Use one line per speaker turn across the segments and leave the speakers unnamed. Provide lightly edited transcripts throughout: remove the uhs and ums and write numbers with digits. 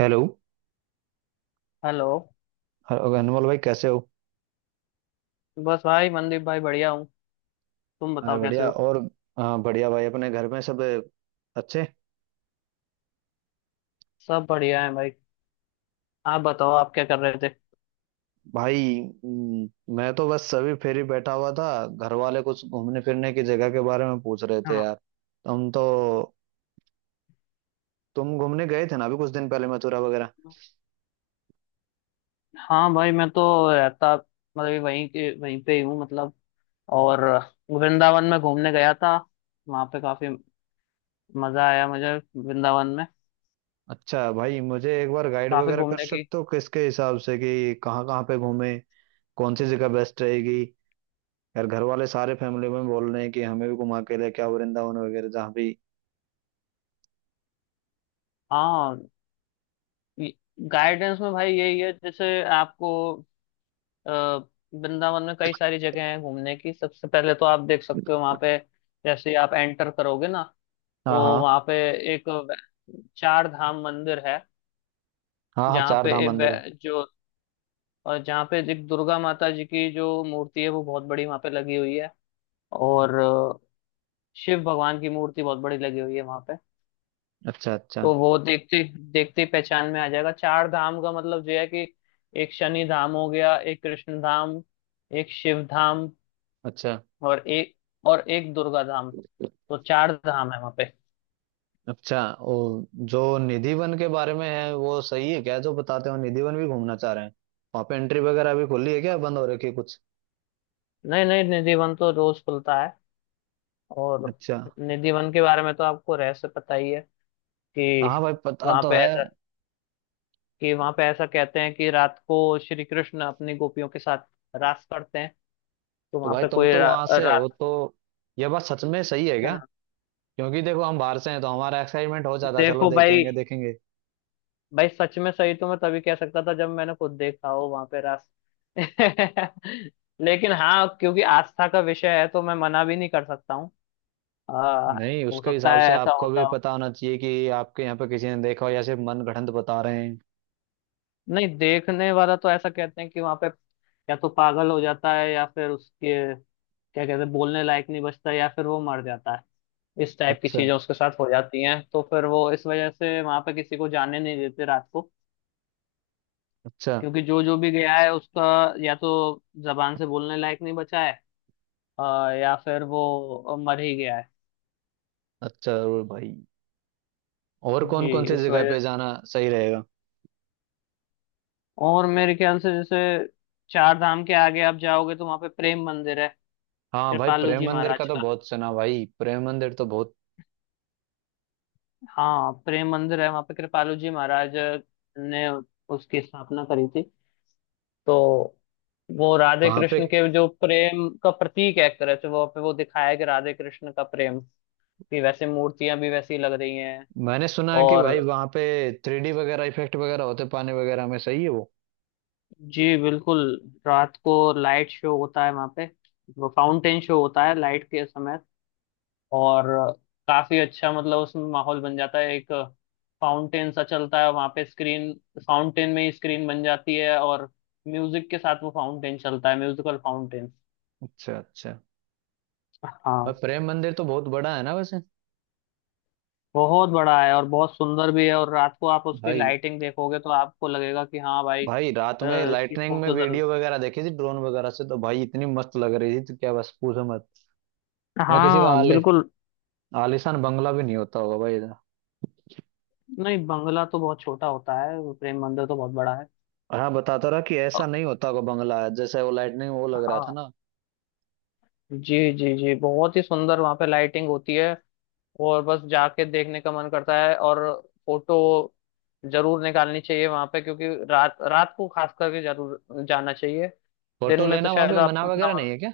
Hello.
Hello.
Hello, Anmol भाई, कैसे हो?
बस भाई मनदीप भाई बढ़िया हूँ। तुम
अरे
बताओ कैसे
बढ़िया।
हो।
और हाँ, बढ़िया भाई। अपने घर में सब अच्छे?
सब बढ़िया है भाई। आप बताओ आप क्या कर रहे थे।
भाई, मैं तो बस अभी फिर ही बैठा हुआ था। घर वाले कुछ घूमने फिरने की जगह के बारे में पूछ रहे थे,
हाँ।
यार। तुम तो तुम घूमने गए थे ना, अभी कुछ दिन पहले मथुरा वगैरह?
हाँ भाई मैं तो रहता मतलब ये वहीं के वहीं पे ही हूँ मतलब। और वृंदावन में घूमने गया था। वहाँ पे काफी मजा आया मुझे वृंदावन में।
अच्छा भाई, मुझे एक बार गाइड
काफी
वगैरह कर
घूमने की।
सकते हो, किसके हिसाब से कि कहाँ कहाँ पे घूमे, कौन सी जगह बेस्ट रहेगी? यार, घर वाले सारे फैमिली में बोल रहे हैं कि हमें भी घुमा के लेके आओ वृंदावन वगैरह, जहाँ भी।
हाँ गाइडेंस में भाई यही है जैसे आपको अ, वृंदावन में कई सारी जगह हैं घूमने की। सबसे पहले तो आप देख सकते हो वहाँ पे जैसे ही आप एंटर करोगे ना तो
हाँ, हाँ।
वहाँ पे एक चार धाम मंदिर है।
हाँ, हाँ,
जहाँ
चार
पे
धाम
एक
मंदिर है।
वै- जो और जहाँ पे एक दुर्गा माता जी की जो मूर्ति है वो बहुत बड़ी वहाँ पे लगी हुई है। और शिव भगवान की मूर्ति बहुत बड़ी लगी हुई है वहाँ पे।
अच्छा, अच्छा।
तो वो देखते देखते ही पहचान में आ जाएगा चार धाम का मतलब जो है कि एक शनि धाम हो गया, एक कृष्ण धाम, एक शिव धाम
अच्छा,
और एक दुर्गा धाम। तो चार धाम है वहाँ पे।
अच्छा, ओ। जो निधिवन के बारे में है वो सही है क्या, जो बताते हो? निधिवन भी घूमना चाह रहे हैं। वहां पे एंट्री वगैरह अभी खुली है क्या, बंद हो रखी है कुछ?
नहीं नहीं निधिवन तो रोज खुलता है। और
अच्छा।
निधि वन के बारे में तो आपको रहस्य पता ही है
हाँ
कि
भाई, पता
वहां
तो
पे
है।
ऐसा वहां पे ऐसा कहते हैं कि रात को श्री कृष्ण अपनी गोपियों के साथ रास करते हैं। तो
तो
वहां
भाई,
पे
तुम
कोई
तो वहां से
रात।
हो, तो यह बात सच में सही है क्या?
हाँ।
क्योंकि देखो, हम बाहर से हैं तो हमारा एक्साइटमेंट हो जाता है, चलो
देखो भाई,
देखेंगे देखेंगे।
सच में सही तो मैं तभी कह सकता था जब मैंने खुद देखा हो वहां पे रास लेकिन हाँ क्योंकि आस्था का विषय है तो मैं मना भी नहीं कर सकता हूँ। आ,
नहीं,
हो
उसके
सकता
हिसाब से
है ऐसा
आपको भी
होता।
पता होना चाहिए कि आपके यहाँ पे किसी ने देखा हो, या सिर्फ मनगढ़ंत बता रहे हैं।
नहीं देखने वाला तो ऐसा कहते हैं कि वहां पे या तो पागल हो जाता है या फिर उसके क्या कहते हैं बोलने लायक नहीं बचता या फिर वो मर जाता है। इस टाइप की
अच्छा,
चीजें उसके साथ हो जाती हैं तो फिर वो इस वजह से वहां पे किसी को जाने नहीं देते रात को।
अच्छा।
क्योंकि जो जो भी गया है उसका या तो जबान से बोलने लायक नहीं बचा है, अ, या फिर वो मर ही गया है।
अच्छा, जरूर भाई। और
जी,
कौन कौन से
इस
जगह
वजह
पे
से।
जाना सही रहेगा?
और मेरे ख्याल से जैसे चार धाम के आगे आप जाओगे तो वहां पे प्रेम मंदिर है
हाँ भाई,
कृपालू
प्रेम
जी
मंदिर का
महाराज
तो
का।
बहुत सुना। भाई, प्रेम मंदिर तो बहुत
हाँ प्रेम मंदिर है वहाँ पे कृपालु जी महाराज ने उसकी स्थापना करी थी। तो वो राधे
वहां पे।
कृष्ण के जो प्रेम का प्रतीक है एक तरह से वो पे वो दिखाया है कि राधे कृष्ण का प्रेम, कि वैसे मूर्तियां भी वैसी लग रही हैं।
मैंने सुना है कि
और
भाई वहां पे 3D वगैरह इफेक्ट वगैरह होते पानी वगैरह में, सही है वो?
जी बिल्कुल। रात को लाइट शो होता है वहाँ पे। वो फाउंटेन शो होता है लाइट के समय। और काफी अच्छा मतलब उसमें माहौल बन जाता है एक। फाउंटेन सा चलता है वहां पे, स्क्रीन फाउंटेन में ही स्क्रीन बन जाती है और म्यूजिक के साथ वो फाउंटेन चलता है, म्यूजिकल फाउंटेन।
अच्छा, अच्छा। भाई,
हाँ
प्रेम मंदिर तो बहुत बड़ा है ना वैसे?
बहुत बड़ा है और बहुत सुंदर भी है। और रात को आप उसकी
भाई,
लाइटिंग देखोगे तो आपको लगेगा कि हाँ भाई
भाई, रात में
इसकी
लाइटनिंग में
फोटो जरूर।
वीडियो वगैरह देखी थी ड्रोन वगैरह से, तो भाई इतनी मस्त लग रही थी तो क्या, बस पूछो मत। ना किसी का
हाँ
आले
बिल्कुल।
आलिशान बंगला भी नहीं होता होगा भाई इधर।
नहीं बंगला तो बहुत छोटा होता है, प्रेम मंदिर तो बहुत बड़ा है।
और हाँ, बताता रहा कि
अ,
ऐसा नहीं होता होगा बंगला, जैसे वो लाइटनिंग वो लग रहा था
हाँ
ना।
जी जी जी बहुत ही सुंदर वहाँ पे लाइटिंग होती है। और बस जाके देखने का मन करता है। और फोटो जरूर निकालनी चाहिए वहां पे क्योंकि रात रात को खास करके जरूर जाना चाहिए। दिन
फोटो
में तो
लेना वहां
शायद
पे मना
आपको इतना
वगैरह नहीं है क्या?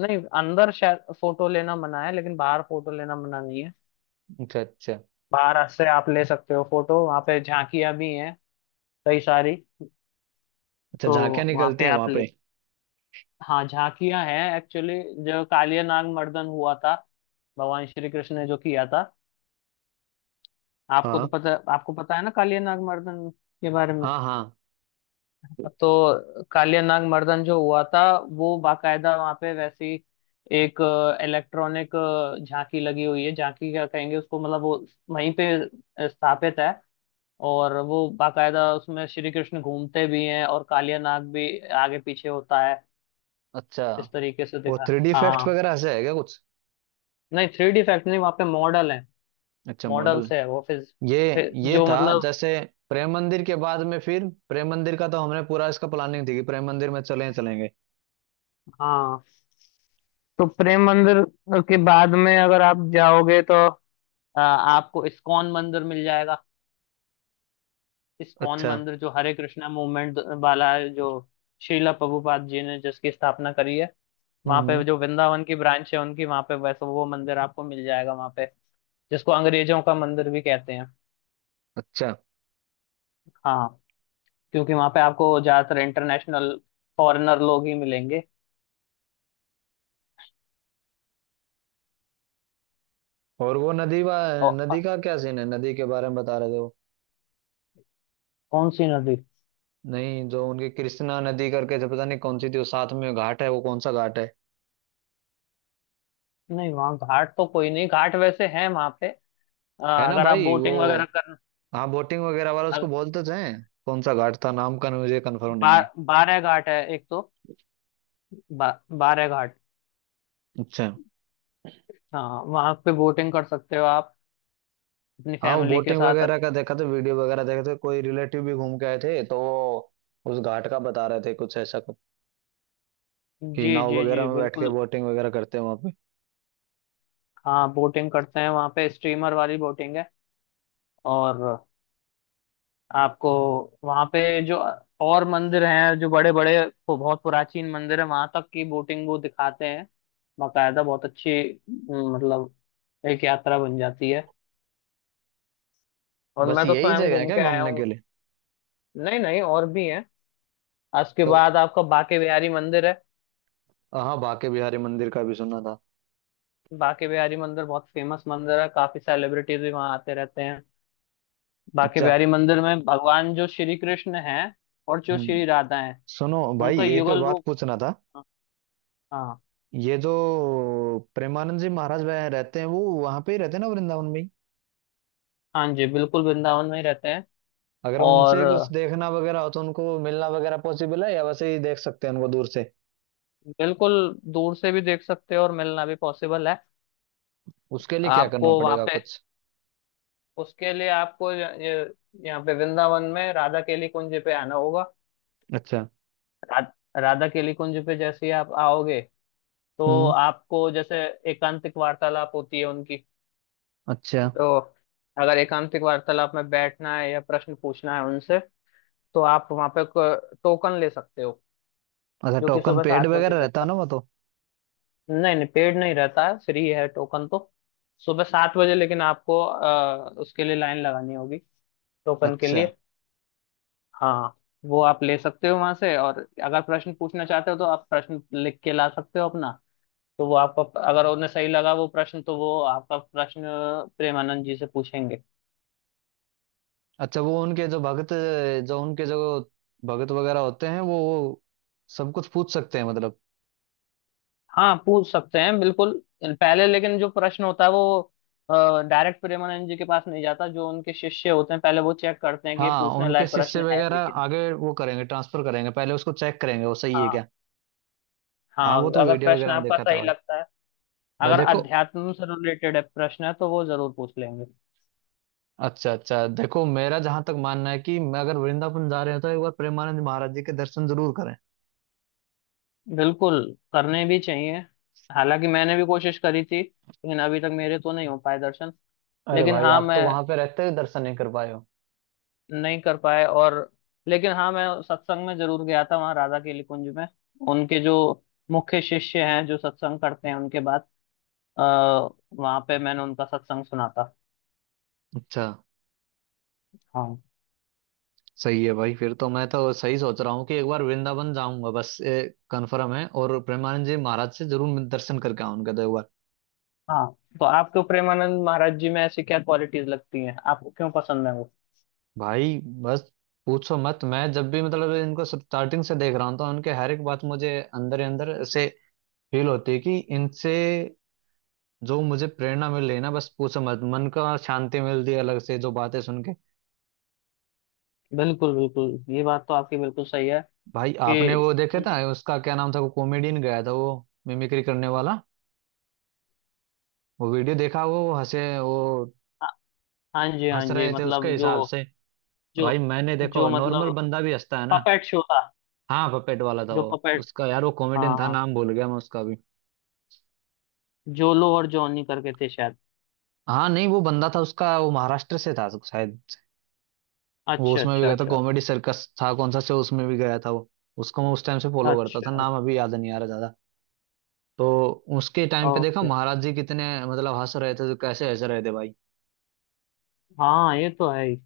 नहीं, अंदर शायद फोटो लेना मना है लेकिन बाहर फोटो लेना मना नहीं है।
अच्छा, अच्छा।
बाहर से आप ले सकते हो फोटो। वहां पे झांकियां भी हैं कई सारी।
अच्छा,
तो
झांकियां
वहां
निकलती
पे
हैं वहां
आप ले,
पे?
हाँ झांकियां हैं एक्चुअली। जो कालिया नाग मर्दन हुआ था भगवान श्री कृष्ण ने जो किया था,
हाँ,
आपको पता है ना कालिया नाग मर्दन के बारे में।
हाँ, हाँ।
तो कालिया नाग मर्दन जो हुआ था वो बाकायदा वहां पे वैसी एक इलेक्ट्रॉनिक झांकी लगी हुई है। झांकी क्या कहेंगे उसको, मतलब वो वहीं पे स्थापित है। और वो बाकायदा उसमें श्री कृष्ण घूमते भी हैं और कालिया नाग भी आगे पीछे होता है।
अच्छा,
इस तरीके से
वो
दिखा।
3D इफेक्ट्स
हाँ,
वगैरह से है क्या कुछ?
नहीं थ्री डी इफेक्ट नहीं, वहाँ पे मॉडल है।
अच्छा,
मॉडल
मॉडल।
से है वो फिर
ये
फिर
ये
जो
था।
मतलब।
जैसे प्रेम मंदिर के बाद में, फिर प्रेम मंदिर का तो हमने पूरा इसका प्लानिंग थी कि प्रेम मंदिर में चले चलेंगे।
हाँ, तो प्रेम मंदिर के बाद में अगर आप जाओगे तो आपको इस्कॉन मंदिर मिल जाएगा। इस्कॉन
अच्छा।
मंदिर जो हरे कृष्णा मूवमेंट वाला है, जो श्रीला प्रभुपाद जी ने जिसकी स्थापना करी है। वहां पे
हम्म।
जो वृंदावन की ब्रांच है उनकी, वहां पे वैसे वो मंदिर आपको मिल जाएगा वहां पे, जिसको अंग्रेजों का मंदिर भी कहते हैं।
अच्छा।
हाँ क्योंकि वहां पे आपको ज्यादातर इंटरनेशनल फॉरेनर लोग ही मिलेंगे।
और वो नदी नदी
और
का क्या सीन है, नदी के बारे में बता रहे थे वो?
कौन सी नदी।
नहीं, जो उनकी कृष्णा नदी करके, जो पता नहीं कौन सी थी, वो साथ में घाट है, वो कौन सा घाट है?
नहीं वहाँ घाट तो कोई नहीं, घाट वैसे है वहां पे, अ,
है ना
अगर आप
भाई, वो?
बोटिंग वगैरह करना।
हाँ, बोटिंग वगैरह वाला, उसको बोल तो जाए। कौन सा घाट था नाम का, मुझे कंफर्म नहीं है।
बारह घाट है एक तो, बा, बारह घाट।
अच्छा।
हाँ वहाँ पे बोटिंग कर सकते हो आप अपनी
हाँ, वो
फैमिली के
बोटिंग
साथ
वगैरह का देखा था, वीडियो वगैरह देखे थे। कोई रिलेटिव भी घूम के आए थे तो वो उस घाट का बता रहे थे, कुछ ऐसा कुछ कि
जी
नाव
जी
वगैरह
जी
में बैठ के
बिल्कुल।
बोटिंग वगैरह करते हैं वहां पे।
हाँ बोटिंग करते हैं वहाँ पे, स्टीमर वाली बोटिंग है। और आपको वहाँ पे जो और मंदिर हैं जो बड़े बड़े बहुत प्राचीन मंदिर है वहाँ तक की बोटिंग वो दिखाते हैं बाकायदा बहुत अच्छी। मतलब एक यात्रा बन जाती है। और
बस
मैं तो
यही
स्वयं
जगह है
घूम
क्या
के आया
घूमने के
हूँ।
लिए?
नहीं नहीं और भी हैं। उसके
तो
बाद आपका बांके बिहारी मंदिर है।
हाँ, बांके बिहारी मंदिर का भी सुना था।
बांके बिहारी मंदिर बहुत फेमस मंदिर है, काफी सेलिब्रिटीज भी वहाँ आते रहते हैं। बांके
अच्छा।
बिहारी मंदिर में भगवान जो श्री कृष्ण हैं और जो
हम्म।
श्री राधा हैं
सुनो भाई,
उनका
एक
युगल
बात
रूप।
पूछना था।
हाँ,
ये जो प्रेमानंद जी महाराज वह रहते हैं, वो वहां पे ही रहते हैं ना, वृंदावन में ही?
हाँ जी बिल्कुल वृंदावन में ही रहते हैं।
अगर
और
उनसे कुछ देखना वगैरह हो तो उनको मिलना वगैरह पॉसिबल है, या वैसे ही देख सकते हैं उनको दूर से?
बिल्कुल दूर से भी देख सकते हो और मिलना भी पॉसिबल है।
उसके लिए क्या करना
आपको वहाँ
पड़ेगा
पे,
कुछ?
उसके लिए आपको ये यहाँ पे वृंदावन में राधा केली कुंज पे आना होगा।
अच्छा।
रा, राधा केली कुंज पे जैसे ही आप आओगे तो
हम्म।
आपको जैसे एकांतिक वार्तालाप होती है उनकी।
अच्छा,
तो अगर एकांतिक वार्तालाप में बैठना है या प्रश्न पूछना है उनसे तो आप वहां पे टोकन ले सकते हो
अच्छा,
जो कि
टोकन
सुबह
पेड
सात बजे
वगैरह रहता है
मिलता
ना वो तो?
है। नहीं नहीं पेड नहीं रहता है, फ्री है टोकन तो। सुबह सात बजे, लेकिन आपको उसके लिए लाइन लगानी होगी टोकन के
अच्छा,
लिए। हाँ हाँ, वो आप ले सकते हो वहां से। और अगर प्रश्न पूछना चाहते हो तो आप प्रश्न लिख के ला सकते हो अपना। तो वो आपको, अगर उन्हें सही लगा वो प्रश्न, तो वो आपका प्रश्न प्रेमानंद जी से पूछेंगे।
अच्छा। वो उनके जो भगत जो उनके जो भगत वगैरह होते हैं, वो सब कुछ पूछ सकते हैं, मतलब?
हाँ पूछ सकते हैं बिल्कुल। पहले लेकिन जो प्रश्न होता है वो डायरेक्ट प्रेमानंद जी के पास नहीं जाता, जो उनके शिष्य होते हैं पहले वो चेक करते हैं कि ये
हाँ,
पूछने
उनके
लायक
शिष्य
प्रश्न है
वगैरह
लेकिन।
आगे वो करेंगे, ट्रांसफर करेंगे, पहले उसको चेक करेंगे, वो सही है
हाँ,
क्या? हाँ,
हाँ
वो तो
अगर
वीडियो
प्रश्न
वगैरह में
आपका
देखा था
सही
भाई।
लगता है,
भाई
अगर
देखो।
अध्यात्म से रिलेटेड है प्रश्न है तो वो जरूर पूछ लेंगे।
अच्छा, अच्छा, देखो, मेरा जहां तक मानना है कि मैं, अगर वृंदावन जा रहे हो तो एक बार प्रेमानंद महाराज जी के दर्शन जरूर करें।
बिल्कुल, करने भी चाहिए। हालांकि मैंने भी कोशिश करी थी लेकिन अभी तक मेरे तो नहीं हो पाए दर्शन।
अरे
लेकिन
भाई,
हाँ
आप तो
मैं,
वहां पे रहते हुए दर्शन नहीं कर पाए हो?
नहीं कर पाए। और लेकिन हाँ मैं सत्संग में जरूर गया था वहाँ राधा केली कुंज में। उनके जो मुख्य शिष्य हैं जो सत्संग करते हैं उनके बाद अः वहां पे मैंने उनका सत्संग सुना था।
अच्छा,
हाँ।
सही है भाई। फिर तो मैं तो सही सोच रहा हूँ कि एक बार वृंदावन जाऊंगा बस, कंफर्म है। और प्रेमानंद जी महाराज से जरूर मैं दर्शन करके आऊंगा, तो एक बार।
हाँ तो आपको प्रेमानंद महाराज जी में ऐसी क्या क्वालिटीज लगती हैं, आपको क्यों पसंद है वो।
भाई, बस पूछो मत। मैं जब भी, मतलब, इनको स्टार्टिंग से देख रहा हूँ तो उनके हर एक बात मुझे अंदर ही अंदर से फील होती है कि इनसे जो मुझे प्रेरणा मिल रही है ना, बस पूछो मत। मन का शांति मिलती है अलग से, जो बातें सुन के।
बिल्कुल बिल्कुल, ये बात तो आपकी बिल्कुल सही है
भाई, आपने
कि
वो देखे
उन।
था, उसका क्या नाम था वो कॉमेडियन, गया था वो मिमिक्री करने वाला, वो वीडियो देखा? वो हंसे, वो
हाँ, हाँ जी हाँ
हंस
जी
रहे थे उसके
मतलब जो,
हिसाब से। भाई,
जो
मैंने देखो,
जो
नॉर्मल
मतलब
बंदा भी हंसता है ना।
पपेट शो था
हाँ, पपेट वाला था
जो
वो।
पपेट।
उसका, यार, वो कॉमेडियन
हाँ
था,
हाँ,
नाम भूल गया मैं उसका भी।
जोलो और जॉनी करके थे शायद।
हाँ। नहीं, वो बंदा था उसका, वो महाराष्ट्र से था शायद। वो
अच्छा
उसमें भी
अच्छा
गया था,
अच्छा।
कॉमेडी सर्कस था कौन सा शो, उसमें भी गया था वो। उसको मैं उस टाइम से फॉलो करता था,
अच्छा
नाम अभी याद नहीं आ रहा ज्यादा। तो उसके टाइम पे देखा
ओके।
महाराज जी कितने, मतलब, हंस रहे थे, तो कैसे हंस रहे थे भाई।
हाँ ये तो है ही।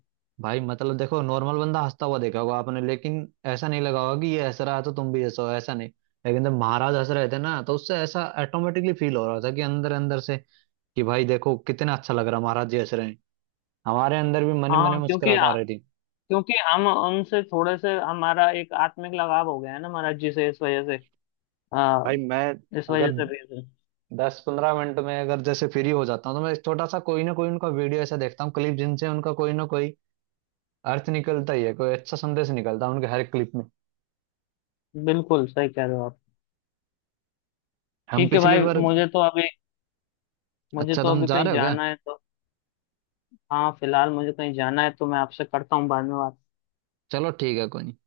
भाई, मतलब देखो, नॉर्मल बंदा हंसता हुआ देखा होगा आपने, लेकिन ऐसा नहीं लगा होगा कि ये हंस रहा है तो तुम भी हंसो, ऐसा नहीं। लेकिन जब महाराज हंस रहे थे ना, तो उससे ऐसा ऑटोमेटिकली फील हो रहा था कि अंदर अंदर से, कि भाई देखो कितना अच्छा लग रहा है, महाराज जी हंस रहे हैं। हमारे अंदर भी मन ही मन में
हाँ क्योंकि
मुस्कुराहट आ रही थी।
क्योंकि हम उनसे थोड़े से हमारा एक आत्मिक लगाव हो गया है ना महाराज जी से, इस वजह से आ,
भाई मैं,
इस वजह
अगर
से भेज रहे
10-15 मिनट में अगर जैसे फ्री हो जाता हूँ, तो मैं छोटा सा कोई ना कोई उनका वीडियो ऐसा देखता हूँ, क्लिप, जिनसे उनका कोई ना कोई अर्थ निकलता ही है, कोई अच्छा संदेश निकलता है उनके हर क्लिप में।
हैं। बिल्कुल सही कह रहे हो आप।
हम
ठीक है
पिछली
भाई,
बार।
मुझे तो अभी मुझे
अच्छा,
तो
तुम
अभी
जा
कहीं
रहे हो क्या?
जाना है तो। हाँ फिलहाल मुझे कहीं जाना है तो मैं आपसे करता हूँ बाद में बात।
चलो ठीक है, कोई नहीं।